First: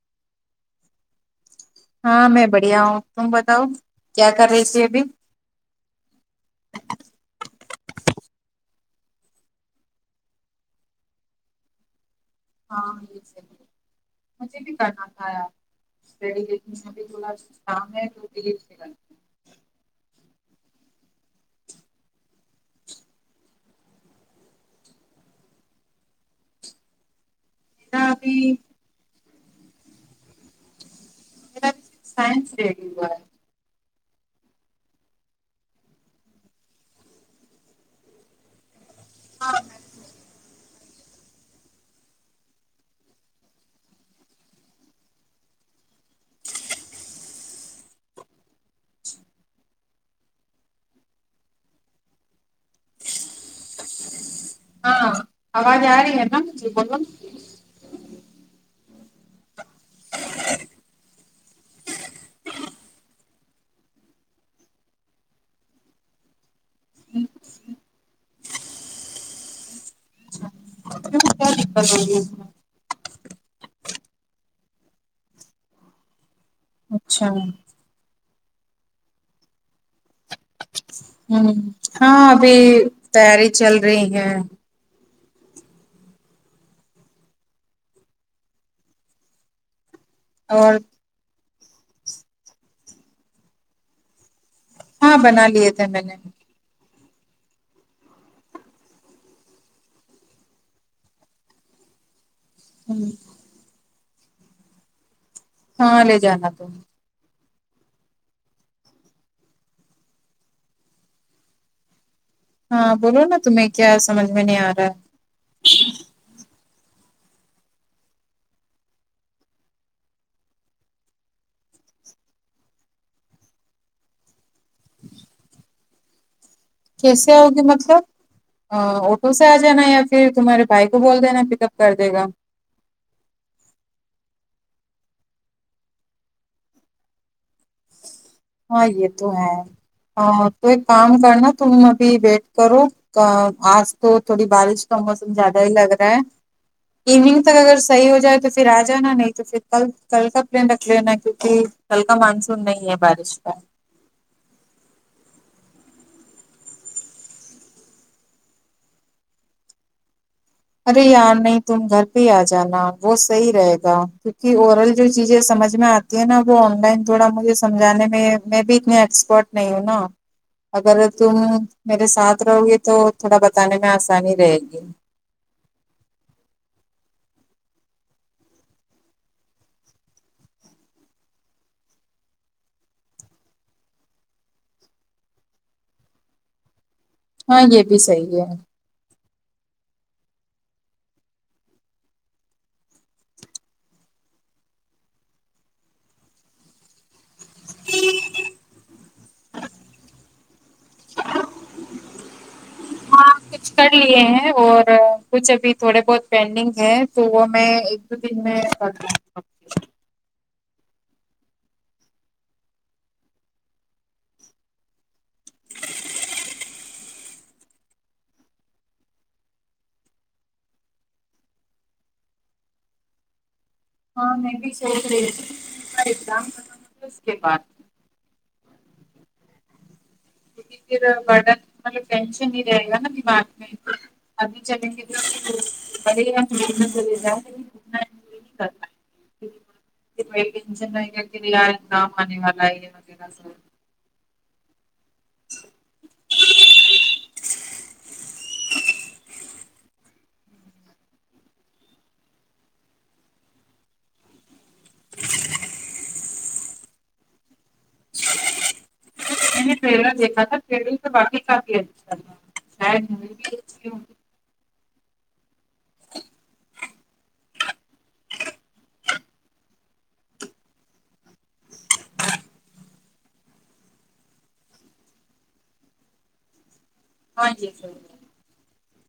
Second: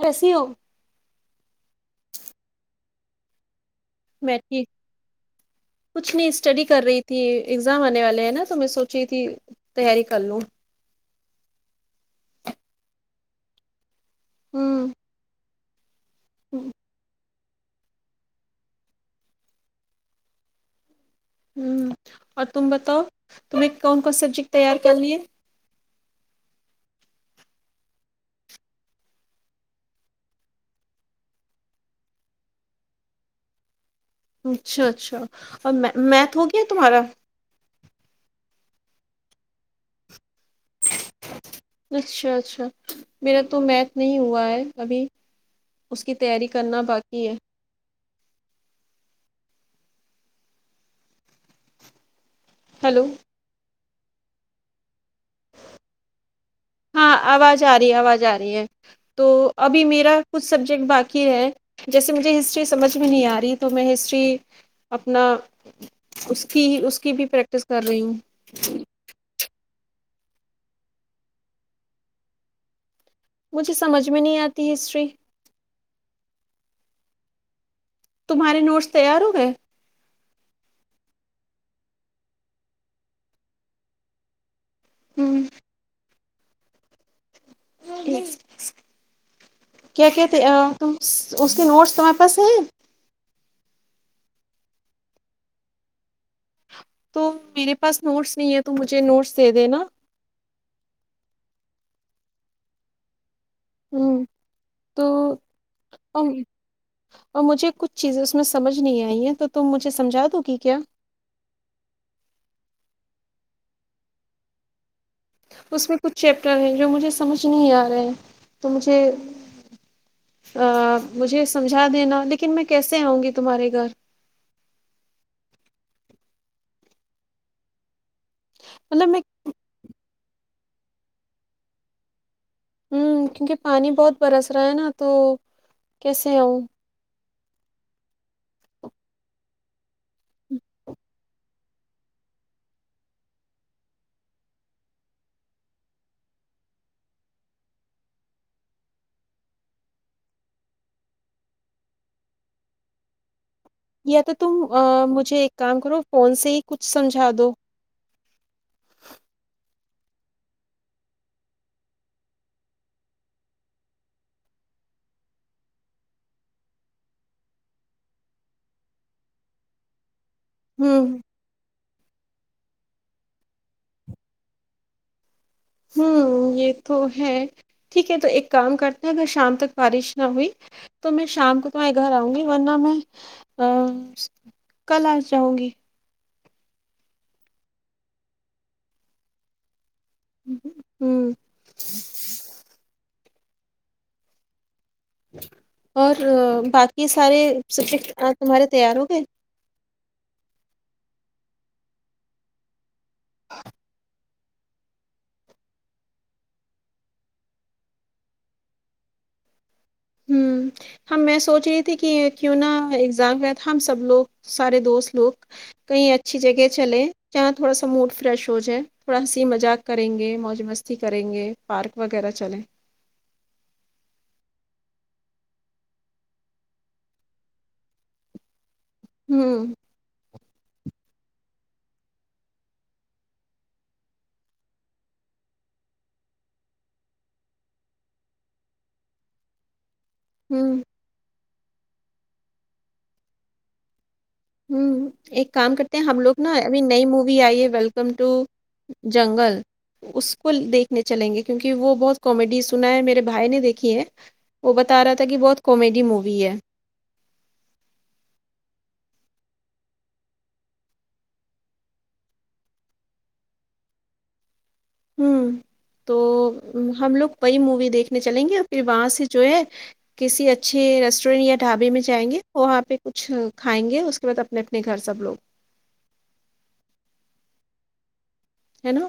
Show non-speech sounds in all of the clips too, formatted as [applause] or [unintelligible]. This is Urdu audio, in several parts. کیسی ہو ہاں میں بڑھیا ہوں تم بتاؤ کیا میں کر رہی ٹھیک تھی ابھی کچھ نہیں اسٹڈی کر رہی تھی ایگزام آنے والے ہیں نا تو میں سوچ رہی تھی تیاری کر لوں ہاں یہ صحیح مجھے بھی ہوں کرنا تھا یار صحیح ہوں لیکن ابھی تھوڑا سا کام ہے [unintelligible] ہ اور تم بتاؤ تمہیں کون کون سبجیکٹ تیار کر لیے [unintelligible] میرا سائنس ریڈی ہوا ہے اچھا اچھا اور میتھ ہو گیا تمہارا ہاں میتھ ہو گیا اچھا اچھا میرا تو میتھ نہیں ہوا ہے ابھی اس کی تیاری کرنا باقی ہے ہیلو ہاں آواز آ رہی ہے نا جی بولو ہاں آواز آ رہی ہے آواز آ رہی ہے تو ابھی میرا کچھ سبجیکٹ باقی ہے جیسے مجھے ہسٹری سمجھ میں نہیں آ رہی تو میں ہسٹری اپنا اس کی اس کی بھی پریکٹس کر رہی ہوں [unintelligible] کیا دقت ہوگی اس مجھے سمجھ میں نہیں آتی ہسٹری اچھا تمہارے نوٹس تیار ہو گئے ہ ہاں ابھی تیاری چل رہی ہے ہوں کیا کہتے اور اس کی نوٹس تمہارے پاس ہے ہاں بنا لیے تھے میں نے تو میرے پاس نوٹس نہیں ہے تو مجھے نوٹس دے دینا ہوں ہوں تو ہاں لے جانا تم اور مجھے کچھ چیزیں اس میں سمجھ نہیں آئی ہیں تو تم مجھے سمجھا دو گی کیا ہاں بولو نا تمہیں کیا سمجھ میں نہیں آ رہا ہے اس میں کچھ چیپٹر ہیں جو مجھے سمجھ نہیں آ رہے ہیں تو مجھے ا مجھے سمجھا دینا لیکن میں کیسے آؤں گی تمہارے گھر کیسے آؤ گی مطلب مطلب میں آٹو سے آ جانا یا پھر تمہارےبھائی کو بول دینا پک اپ کر دے گا ہوں کیونکہ پانی بہت برس رہا ہے نا تو کیسے آؤ ہاں یہ تو ہے تو ایک کام کرنا تم ابھی ویٹ کرو آج تو تھوڑی بارش کا موسم زیادہ ہی لگ رہا ہے ایوننگ تک اگر صحیح ہو جائے تو پھر آ جانا نہیں تو پھر کل کل کا پلین رکھ لینا کیونکہ کل کا مانسون نہیں ہے بارش کا یا تو تم مجھے ایک کام کرو فون سے ہی کچھ سمجھا دو ارے یار نہیں تم گھر پہ ہی آ جانا وہ صحیح رہے گا کیونکہ اورل جو چیزیں سمجھ میں آتی نا وہ آن لائن تھوڑا مجھے سمجھانے میں میں بھی اتنے ایکسپرٹ نہیں ہوں نا اگر ہوں تم میرے ساتھ رہو گی تو تھوڑا بتانے میں آسانی رہے گی ہوں یہ تو ہے ٹھیک ہے تو ایک کام کرتے ہیں اگر شام تک بارش نہ ہوئی تو میں شام کو تمہارے گھر آؤں گی ورنہ میں کل آ جاؤں گی ہاں یہ بھی صحیح ہے ہوں اور باقی سارے سبجیکٹ اج تمہارے تیار ہو گئے ہاں کچھ کر لیے ہیں اور کچھ ابھی تھوڑے بہت پینڈنگ ہے تو وہ میں دو دن میں کر ہوں ہوں ہم میں سوچ رہی تھی کہ کیوں نہا ایگزام کا تھا ہم سب لوگ سارے دوست لوگ کہئی اچھی جگہ چلے جہاں تھوڑا سا موڈ فریش ہو جائے تھوڑا ہنسی مذاق کریں گے موج مستی ای کریں گے پارک وغیرہ چلیں ہاں میں بھی سوچ رہی تھی کا اگزام کرانا تھا اس کے بعد ہوں پھر برڈن مطلب ٹینشن نہیں رہے گا نا دماغ میں ابھی [unintelligible] کر پائیں ہوں [unintelligible] یار کام آنے والا ہے یہ وغیرہ س ہوں ایک کام کرتے ہیں ہم لوگ نا ابھی نئی مووی آئی ہے ویلکم ٹو جنگل اس کو دیکھ چلیں گے کیونکہ وہ بہت کامیڈی سنا ہے میرے بھائی نے دیکھی ہے وہ بتا رہا تھا کہ بہت کومیڈی مووی ہے میں نے ٹریلر دیکھا تھا ٹلر سے باقی کافی اچھا [unintelligible] ہوں تو ہم لوگ وہئی مووی دیکھنے چلیں گے اور پھر وہاں سے جو ہے کسی اچھے ریسٹورینٹ یا ڈھابے میں جائیں گے وہاں پہ کچھ کھائیں گے اس کے بعد اپنے اپنے گھر سب لوگ ہاں جی جی ہے نا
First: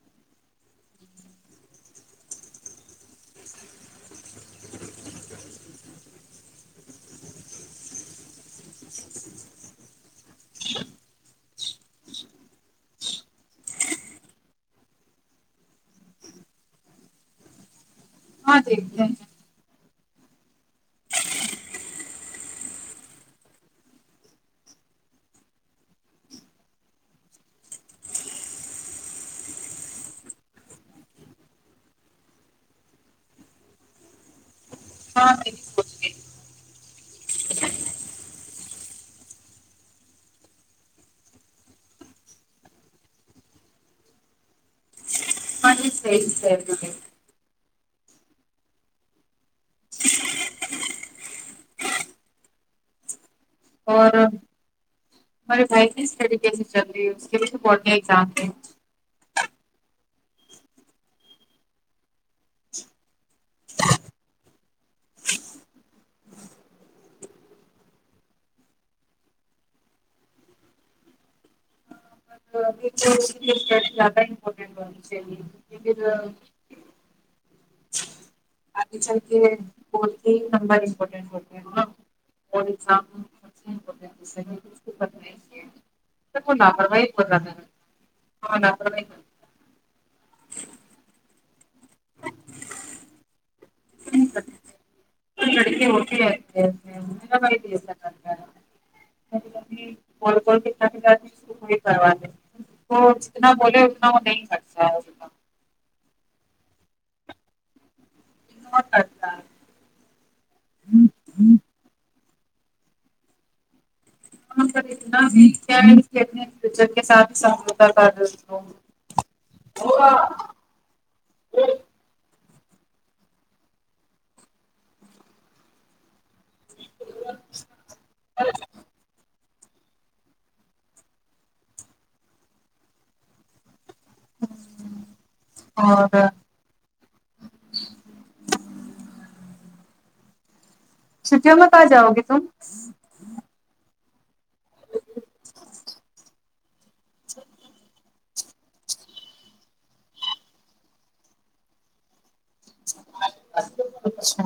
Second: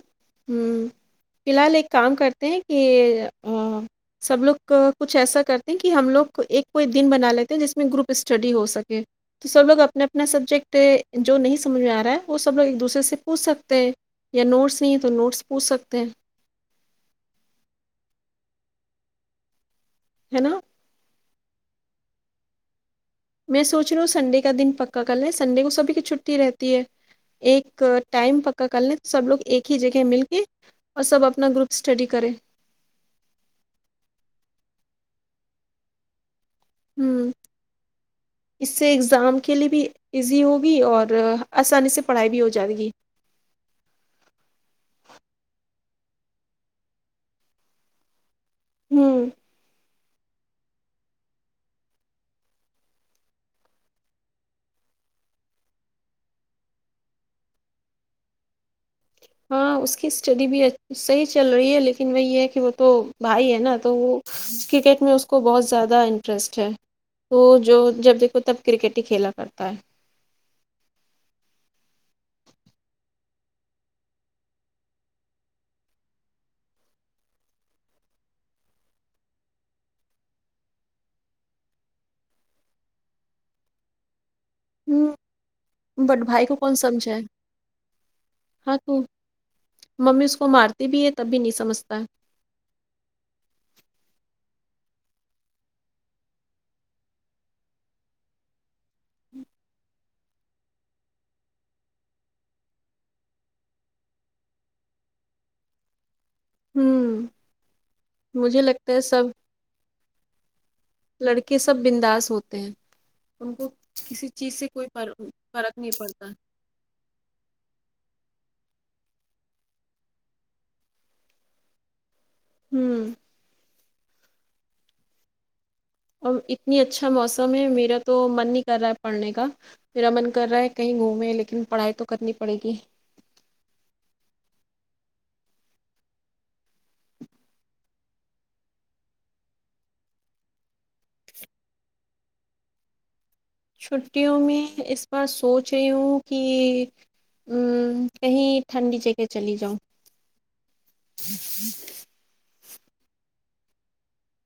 ہم فی الحال ایک کام کرتے ہیں کہ اہ سب لوگ کچھ ایسا کرتے ہیں کہ ہم لوگ ایک کوئی دن بنا لیتے ہیں جس میں گروپ اسٹڈی ہو سکے تو سب لوگ اپنا اپنا سبجیکٹ جو نہیں سمجھ میں ا رہا ہے وہ سب لوگ ایک دوسرے سے پوچھ سکتے ہیں یا نوٹس نہیں تو نوٹس پوچھ سکتے ہیں ہاں جی ایکدم ہے نا میں سوچ رہا ہوں سنڈے کا دن پکا کل ہے سنڈے کو سبھی کی چھٹی رہتی ہے ایک ٹائم پکا کر لیں تو سب لوگ ایک ہی جگہ مل کے اور سب اپنا گروپ اسٹڈی کریں ہاں بالکل ہم اس سے ایگزام کے لیے بھی ایزی ہوگی اور اسانی سے پڑھائی بھی ہو جائے گی ا سی سر [inaudible] ہم اور ہمارے بھائی کی اس سٹڈی چل رہی ہے اس کے بھی تو بورڈ کہ ایگزام ہے ہاں اس کی اسٹڈی بھی اچ صحیح چل رہی ہے لیکن وہ یہ ہے کہ وہ تو بھائی ہے نا تو وہ کرکٹ میں اس کو بہت زیادہ انٹرسٹ ہے تو جو جب دیکھو تب کرکٹ ہی کھیلا کرتا ہے اپھر [unintelligible] اگے چل کے بوٹ کے نمبر ہی امپورٹنٹ ہوتے ہیں نا اور ایگزام ہوں بٹ بھائی کو کون سمجھائے [unintelligible] ہاں تو ممی اس کو مارتی بھی ہے تب بھی نہیں سمجھتا [unintelligible] ہاں لڑکے ہوتے ہی ایسے ہیں میرا بھائی بھی ایسے ہی کرتا ہے [unintelligible] وہ جتنا بولے اتنا وہ نہیں کرتا ہے [unintelligible] ہمم مجھے لگتا ہے سب لڑکے سب بنداز ہوتے ہیں ان کو کسی چیز سے کوئی پرق فرق نہیں پڑتا تو سب کے ساتھ سمجھوتا کر ہوں ہوگا ہمم آ اتنی اچھا موسم ہے میرا تو من نہیں کر رہا ہے پڑھنے کا میرا من کر رہا ہے کہیں گھومے لیکن پڑھائی تو کرنی پڑے گی ہمم اور چھٹیوں میں پاس جاؤ گے تم چھٹیوں میں اس بار سوچ رہی ہوں کی اچھا ہمم کہیں ٹھنڈی جگہ چلی جاؤں اچھا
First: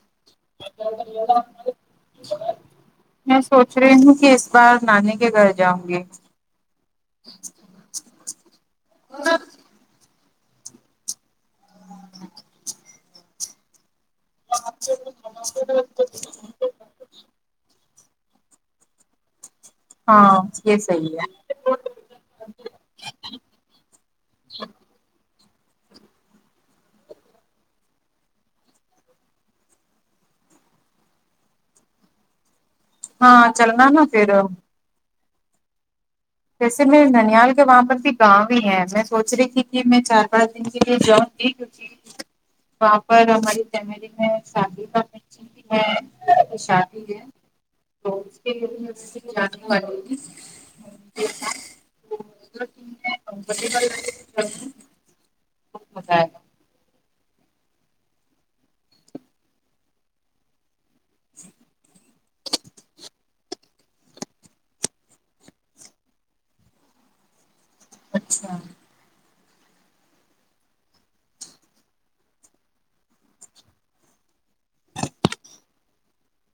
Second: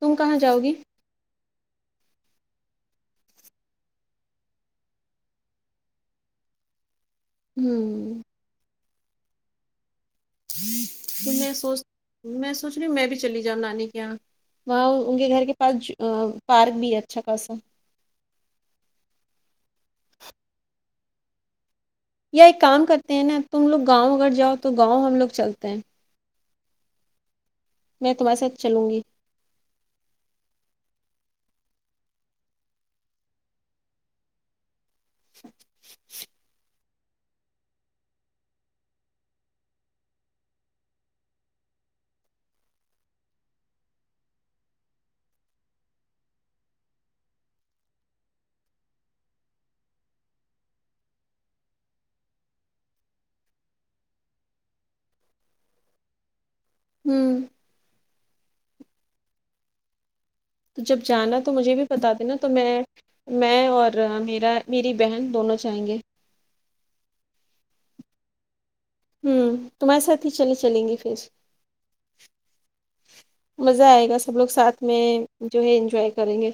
تم کہاں جاؤ گی [unintelligible] میں سوچ رہی ہوں کی اس بار نانی کے گھر جاؤں گی ا ہوں [inaudible] تو میں سوچ میں سوچ رہی میں بھی چلی جاؤں نانی کے یہاں وہاں ان کے گھر کے پاس پارک بھی ہے اچھا خاصا ہاں یے صحیح ہے یا ایک کام کرتے ہیں نا تم لوگ گاوں اگر جاو تو گاوں ہم لوگ چلتے ہیں میں تمہارے ساتھ چلوں گی ہاں چلنا نا پھر جیسے میں ننیال کے وہاں پر بھی گاوں ہی ہے میں سوچ رہی تھی کہ میں چار پانچ دن کے لیے جاوں گی وہاں پر ہماری فملی میں شادی کا کچھ شادی ہے تو اس کے لیے میں جانے والی تھی [unintelligible] ہو جائے گا ہمم تو جب جانا تو مجھے بھی بتا دینا تو میں میں اور میرا میری بہن دونوں جائیں گے اچھا ہمم تمہارے ساتھ ہی چلے چلیں گے پھر مزہ ائے گا سب لوگ ساتھ میں جو ہے انجوائے کریں گے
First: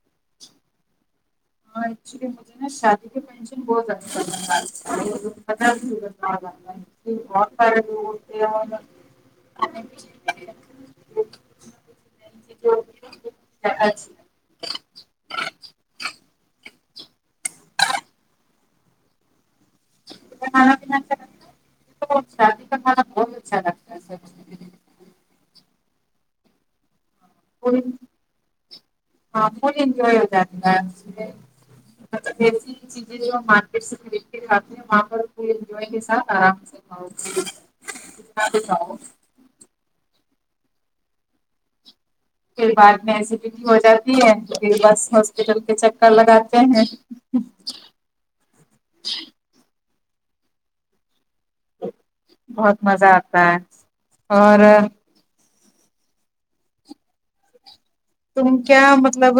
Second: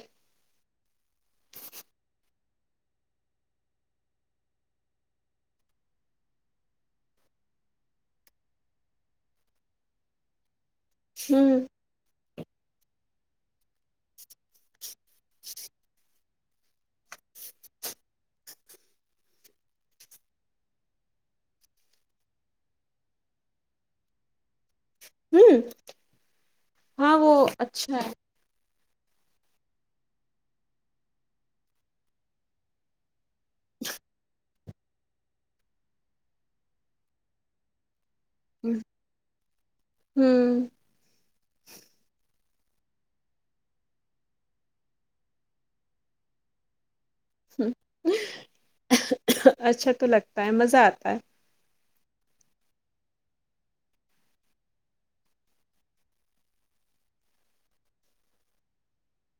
ہاں [unintelligible] شادی کی [unintelligible] جی بہت سارے لوگ ہوتے ہیں وہاں پر ہوں ا انااد کا کانا بہت ہی اچھا تھا سب ہوں ہاں وہ اور اچھا ہے ہاں فل انجوائے ہو جاتا ہے اس میں چیزیں جو مارکیٹ سے کلٹ اتے ہیں وہاں پر پور انجوےکے ساتھ ارام سے وہ ساو ہوں پھر بعد میں ای سی بیٹی ہو جاتی ہے پھر بس ہاسپٹل کے چکر لگاتے ہیں ہ اچھا تو لگتا ہے مزہ اتا ہے بہت مزہ اتا ہے اور تم کیا مطلب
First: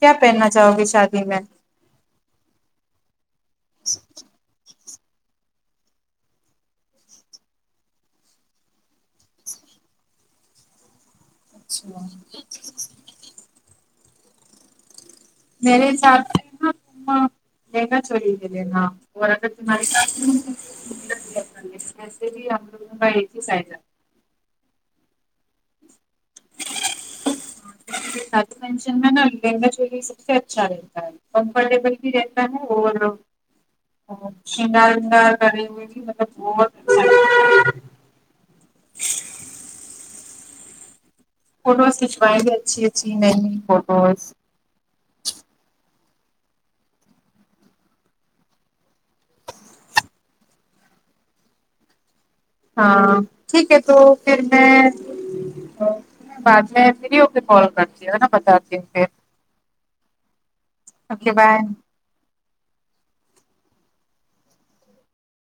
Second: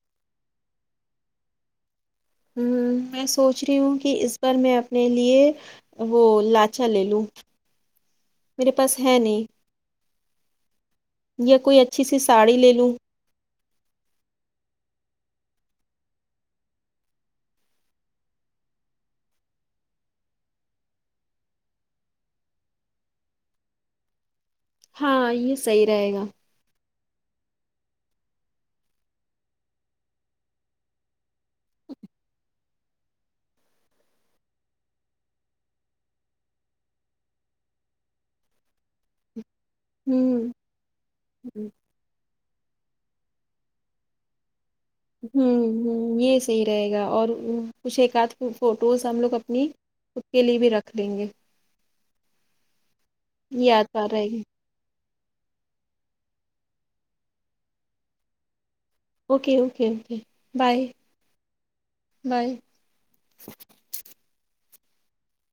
کیا پہننا چاہو گے شادی میں میں سوچ رہی ہوں کہ اس بار میں م لیے وہ لاچا لے لوں میرے پاس ہے نہیں یا کوئی اچھی اچھا سی ساڑی لے لوں نیرے چار لگا چولی گے نا اور اگرتمہاری ساس وسے بھی ہم کا ایک ہی سائز ہے ہاں یہ صحیح رہے گا شن میں نا لیننگا چلی سب سے اچھا رہتا ہے کمفرٹیبل بھی رہتا ہے اور شندا کرے ہوئے بھی مطلب بہت ہوں فوٹوز کھنچوائیں گے اچھی اچھی نئی نئی فوٹوز ہ ہ یہ صحیح رہے گا اور کچھ ایک ادھ فوٹوز ہم لوگ اپنی اس کے لیے بھی رکھ دیں گے ہاں یہ ٹھیک ہے تو یادگار رہے پھر گی میں بعد میں پھری ہو کے کال کرتی ہوں نا بتاتی ہوں پھر okay okay okay bye okay bye bye